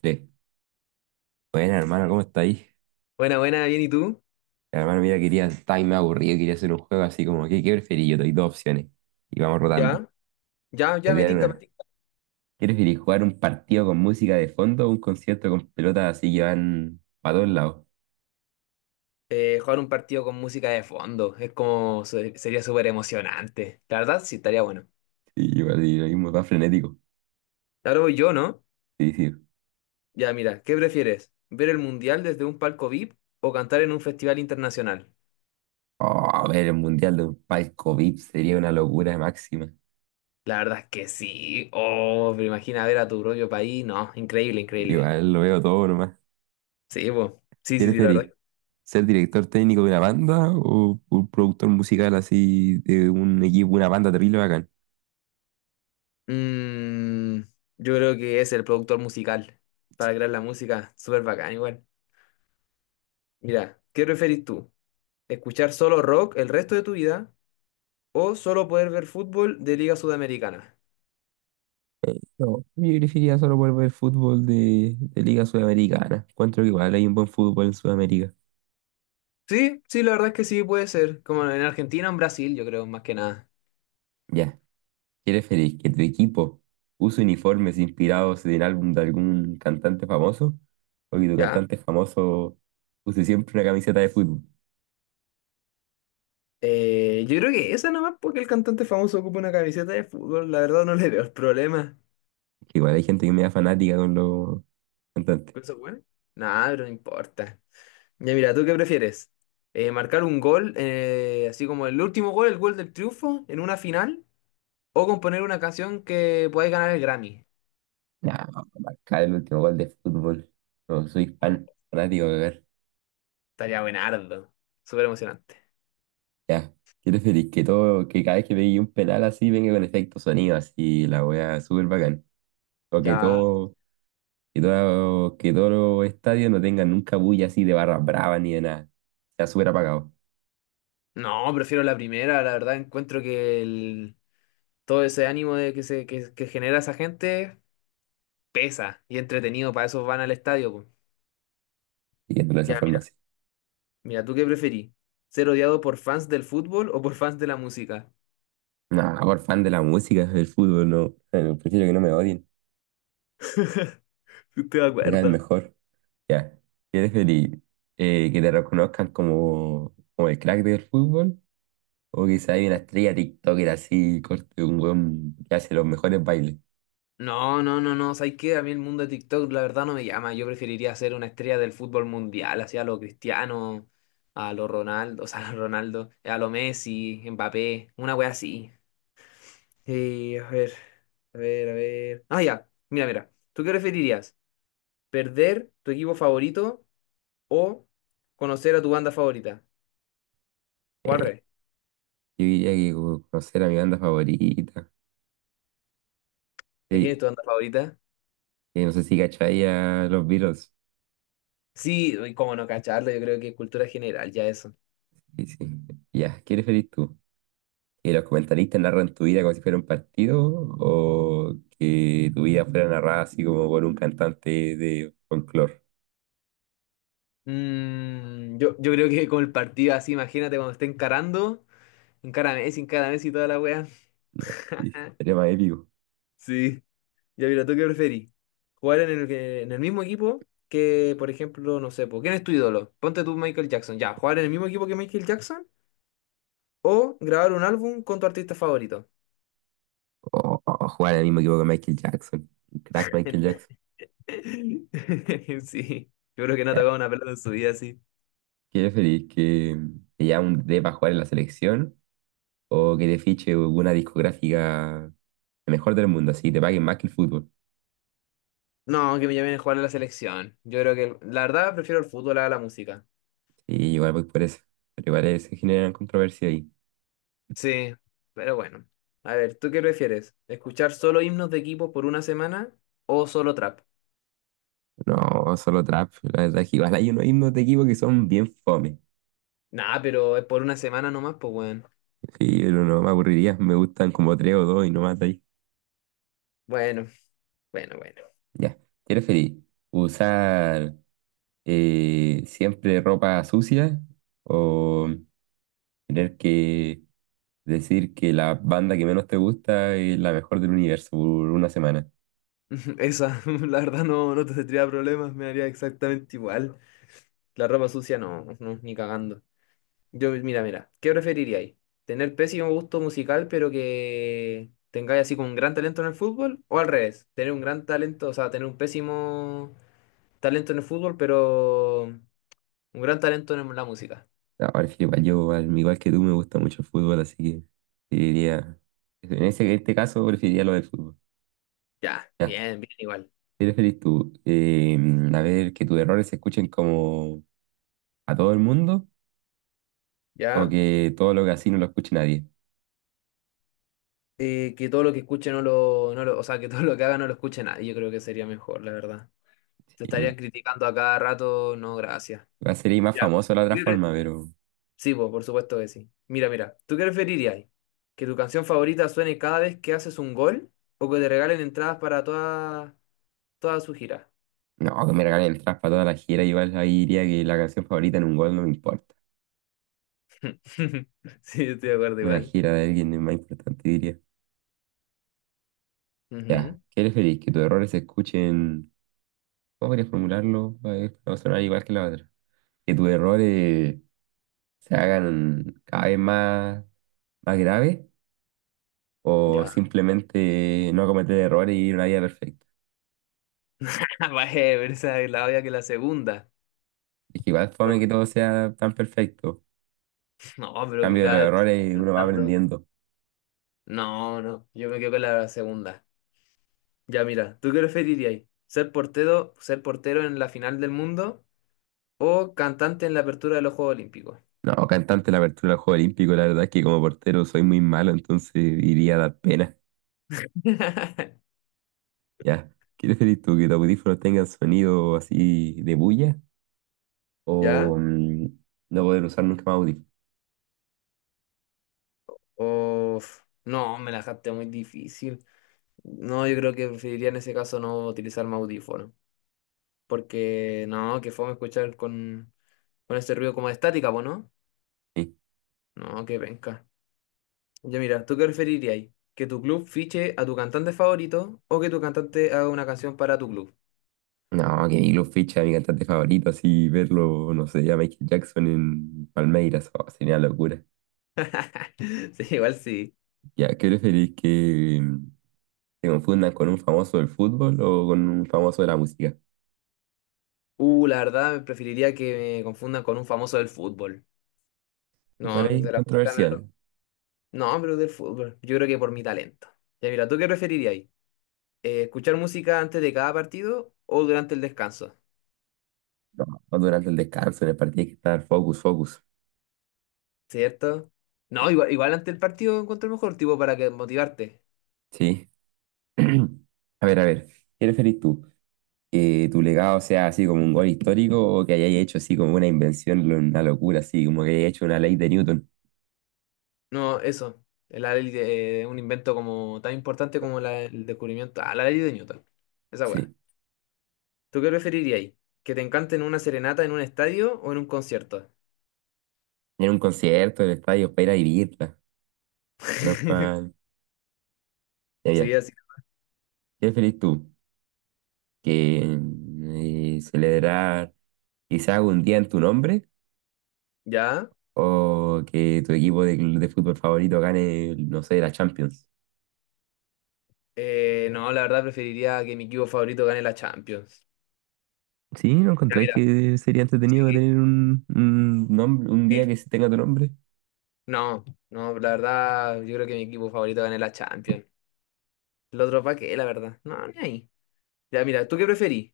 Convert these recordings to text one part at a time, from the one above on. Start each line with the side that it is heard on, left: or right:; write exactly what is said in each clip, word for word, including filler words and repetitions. right: Tres. Bueno, hermano, ¿cómo está ahí?
left: Buena, buena, bien, ¿y tú?
right: Hermano, mira, quería, estaba ahí me aburrido, quería hacer un juego así como, ¿qué, ¿qué preferís? Yo te doy dos opciones y vamos rotando.
left: Ya, ya,
right: Te
left: ya
right: voy a
left: me
right: dar
left: tinca, me
right: una.
left: tinca.
right: ¿Qué preferís, jugar un partido con música de fondo o un concierto con pelotas así que van para todos lados?
left: Eh, jugar un partido con música de fondo es como, se- sería súper emocionante. La verdad, sí, estaría bueno.
right: Sí, igual, y lo mismo, va frenético.
left: Claro, voy yo, ¿no?
right: Sí, sí.
left: Ya, mira, ¿qué prefieres? ¿Ver el mundial desde un palco V I P o cantar en un festival internacional?
right: Oh, ver el mundial de un palco V I P sería una locura máxima.
left: La verdad es que sí. Oh, pero imagina ver a tu propio país. No, increíble, increíble.
right: Igual lo veo todo nomás.
left: Sí, pues. Sí,
right: ¿Qué
left: sí, sí, la verdad.
right: preferís? ¿Ser director técnico de una banda o un productor musical así de un equipo, una banda terrible bacán?
left: Mm, yo creo que es el productor musical para crear la música. Súper bacán, igual. Mira, ¿qué preferís tú? Escuchar solo rock el resto de tu vida o solo poder ver fútbol de Liga Sudamericana.
right: No, yo elegiría solo por ver fútbol de, de Liga Sudamericana. Encuentro que igual hay un buen fútbol en Sudamérica.
left: Sí, sí, la verdad es que sí puede ser, como en Argentina o en Brasil, yo creo, más que nada.
right: Ya, ¿qué preferís? ¿Que tu equipo use uniformes inspirados en el álbum de algún cantante famoso? ¿O que tu
left: Ya.
right: cantante famoso use siempre una camiseta de fútbol?
left: Eh, yo creo que esa nomás porque el cantante famoso ocupa una camiseta de fútbol, la verdad no le veo el problema.
right: Que igual hay gente que me da fanática con los cantantes.
left: ¿Con ¿Eso bueno? Nada, pero no importa. Ya mira, ¿tú qué prefieres? Eh, ¿marcar un gol, eh, así como el último gol, el gol del triunfo, en una final? ¿O componer una canción que podáis ganar el Grammy?
right: Ya, marcar el último gol de fútbol. No, soy fan, fanático de ver.
left: Estaría buenardo. Súper emocionante.
right: Ya, ¿qué preferís? Que todo, que cada vez que veis un penal así venga con efecto sonido así, la wea súper bacán. O que
left: Ya,
right: todo, que todo, que todos los estadios no tengan nunca bulla así de barras bravas ni de nada. Sea súper apagado,
left: no, prefiero la primera, la verdad encuentro que el- todo ese ánimo de que se que, que genera esa gente pesa y entretenido, para eso van al estadio, po.
right: viéndolo de esa
left: Ya,
right: forma
left: mira,
right: así.
left: mira, ¿tú qué preferís? ¿Ser odiado por fans del fútbol o por fans de la música?
right: No, por fan de la música, del fútbol, no. Eh, Prefiero que no me odien,
left: ¿Te
right: me caen
left: acuerdas?
right: mejor. Ya, ¿quieres feliz? Eh, ¿que te reconozcan como, como el crack del fútbol? O quizá hay una estrella TikToker así, corte, un weón que hace los mejores bailes.
left: No, no, no, no, ¿sabes qué? A mí el mundo de TikTok la verdad no me llama, yo preferiría ser una estrella del fútbol mundial, así a lo Cristiano, a lo Ronaldo, o sea, a lo Ronaldo, a lo Messi, Mbappé, una wea así. Eh, a ver, a ver, a ver. Ah, ya. Mira, mira. ¿Tú qué preferirías? ¿Perder tu equipo favorito o conocer a tu banda favorita? O al
right: Eh,
left: revés.
right: yo diría que como conocer a mi banda favorita.
left: ¿Y ¿Quién
right: Sí,
left: es tu banda favorita?
right: eh, no sé si cacháis a los Beatles.
left: Sí, uy, cómo no cacharlo, yo creo que es cultura general, ya eso.
right: Sí, sí. Ya, ¿qué preferís tú? ¿Que los comentaristas narran tu vida como si fuera un partido o que tu vida fuera narrada así como por un cantante de folclore?
left: Mm, yo, yo creo que con el partido así, imagínate cuando esté encarando, encara Messi, encara Messi y toda la wea.
right: No, sí, sería más épico.
left: Sí. Ya mira, ¿tú qué preferís? ¿Jugar en el, que- en el mismo equipo que, por ejemplo, no sé, po, ¿quién es tu ídolo? Ponte tú Michael Jackson. Ya, ¿jugar en el mismo equipo que Michael Jackson? ¿O grabar un álbum con tu artista favorito?
right: O, o- o jugar en el mismo equipo que Michael Jackson. Un crack Michael Jackson.
left: Sí, yo creo que no ha
right: Ya,
left: tocado una pelota en su vida así.
right: ¿qué preferís? ¿Que te llamen de para jugar en la selección o que te fiche una discográfica mejor del mundo, así te paguen más que el fútbol?
left: No, que me llamen a jugar a la selección. Yo creo que, la verdad, prefiero el fútbol a la música.
right: Sí, igual voy por eso. Pero igual se generan controversia ahí.
left: Sí, pero bueno. A ver, ¿tú qué prefieres? ¿Escuchar solo himnos de equipos por una semana o solo trap?
right: No, solo trap. La verdad es que igual hay unos himnos de equipo que son bien fome.
left: Nah, pero es por una semana nomás, pues bueno.
right: Sí, pero no me aburriría. Me gustan como tres o dos y no más de ahí.
left: Bueno. Bueno, bueno.
right: Ya. ¿Te feliz? Usar eh, siempre ropa sucia, o tener que decir que la banda que menos te gusta es la mejor del universo por una semana?
left: Esa, la verdad no, no te tendría problemas, me haría exactamente igual. La ropa sucia no, no, ni cagando. Yo, mira, mira, ¿qué preferiríais? ¿Tener pésimo gusto musical pero que tengáis así como un gran talento en el fútbol? ¿O al revés? ¿Tener un gran talento, o sea, tener un pésimo talento en el fútbol pero un gran talento en la música?
right: No, prefiero igual yo, al igual que tú, me gusta mucho el fútbol, así que preferiría. En ese, en este caso, preferiría lo del fútbol.
left: Ya,
right: Ya.
left: bien, bien igual.
right: ¿Qué preferís tú? Eh, a ver, que tus errores se escuchen como a todo el mundo o
left: ¿Ya?
right: que todo lo que así no lo escuche nadie.
left: Eh, que todo lo que escuche no lo, no lo, o sea, que todo lo que haga no lo escuche nadie, yo creo que sería mejor, la verdad. Te
right: Sí,
left: estarían criticando a cada rato, no, gracias.
right: va a ser más
left: Mira,
right: famoso de la
left: ¿tú
right: otra
left: qué pre-
right: forma, pero
left: sí, po, por supuesto que sí. Mira, mira, ¿tú qué preferirías? ¿Que tu canción favorita suene cada vez que haces un gol o que te regalen entradas para toda, toda su gira?
right: no, que me regalen el trap para toda la gira. Igual ahí diría que la canción favorita en un gol no me importa.
left: Sí, estoy de acuerdo
right: Una
left: igual.
right: gira de alguien es más importante, diría. Ya,
left: Ujú,
right: ¿qué preferís? Que tus errores se escuchen. ¿Cómo querés formularlo? Va a va a sonar igual que la otra. Que tus errores se hagan cada vez más, más graves o
left: ya.
right: simplemente no cometer errores y ir una vida perfecta.
left: Vaya, pero esa es la obvia que la segunda.
right: Es que igual es
left: No,
right: fome que todo sea tan perfecto.
left: no, pero que
right: Cambio de los
left: cada vez
right: errores uno va
left: cantando.
right: aprendiendo.
left: No, no, yo me quedo con la segunda. Ya, mira, ¿tú qué preferirías? ¿Ser portero, ser portero en la final del mundo? O cantante en la apertura de los Juegos Olímpicos.
right: No, cantante la apertura del Juego Olímpico, la verdad es que como portero soy muy malo, entonces iría a dar pena. Ya, ¿qué preferís tú? ¿Que tus audífonos tengan sonido así de bulla, o
left: ¿Ya?
right: mm, no poder usar nunca más audífonos?
left: O... No, me la dejaste muy difícil. No, yo creo que preferiría en ese caso no utilizar mi audífono. Porque no, que fome escuchar con, con ese ruido como de estática, ¿po no?
right: Sí.
left: No, que venga. Ya mira, ¿tú qué preferirías ahí? ¿Que tu club fiche a tu cantante favorito o que tu cantante haga una canción para tu club?
right: No, que Milo Ficha, mi cantante favorito, así verlo, no sé, a Michael Jackson en Palmeiras, oh, sería una locura.
left: Sí, igual sí.
right: Ya, ¿qué preferís que ¿te confundan con un famoso del fútbol o con un famoso de la música?
left: Uh, la verdad, preferiría que me confundan con un famoso del fútbol.
right: Igual
left: No,
right: ahí es
left: de la música.
right: controversial.
left: No, pero del fútbol. Yo creo que por mi talento. Ya mira, ¿tú qué preferirías? Eh, ¿escuchar música antes de cada partido o durante el descanso?
right: No, no durante el descanso, en el partido hay que estar focus, focus.
left: ¿Cierto? No, igual, igual antes del partido encuentro el mejor tipo para que motivarte.
right: Sí. A ver, a ver, ¿qué preferís tú? ¿Que tu legado sea así como un gol histórico o que hayáis hecho así como una invención, lo- una locura, así como que hayáis hecho una ley de Newton?
left: No, eso. La ley de eh, un invento como tan importante como la- el descubrimiento. Ah, la ley de Newton. Esa weá.
right: Sí.
left: ¿Tú qué preferirías? ¿Que te encanten una serenata en un estadio o en un concierto?
right: En un concierto, en el estadio, para ir a vivirla. No para... Ya,
left: Sí,
right: ya. ¿Qué
left: así.
right: preferís tú? ¿Que eh, celebrar quizás un día en tu nombre,
left: ¿Ya?
right: o que tu equipo de, de fútbol favorito gane, no sé, la Champions?
left: Eh, no, la verdad preferiría que mi equipo favorito gane la Champions.
right: ¿Sí? ¿No
left: Ya,
right: encontráis
left: mira,
right: que sería entretenido
left: sí,
right: tener un, un nombre, un
left: sí.
right: día que se tenga tu nombre?
left: No, no, la verdad, yo creo que mi equipo favorito gane la Champions. El otro pa' qué, la verdad. No, ni ahí. Ya, mira, ¿tú qué preferís?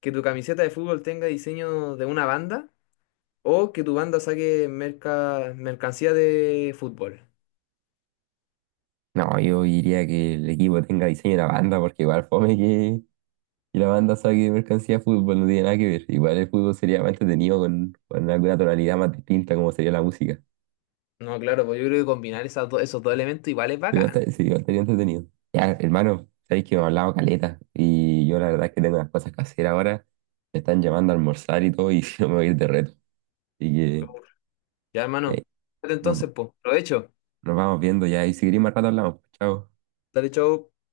left: ¿Que tu camiseta de fútbol tenga diseño de una banda o que tu banda saque merca- mercancía de fútbol?
right: No, yo diría que el equipo tenga diseño de la banda, porque igual fome que, que la banda saque mercancía de fútbol, no tiene nada que ver. Igual el fútbol sería más entretenido con, con alguna tonalidad más distinta, como sería la música.
left: No, claro, pues yo creo que combinar esas do- esos dos elementos igual es
right: Igual
left: bacán.
right: te- sí, igual sería entretenido. Ya, hermano, sabéis que me ha hablado caleta, y yo la verdad es que tengo unas cosas que hacer ahora. Me están llamando a almorzar y todo, y yo me voy a ir de reto. Y que,
left: Ya,
right: eh,
left: hermano.
right: nos,
left: Entonces, pues, provecho.
right: nos vamos viendo ya. Y si queréis más rato hablamos. Chao.
left: Dale, chau.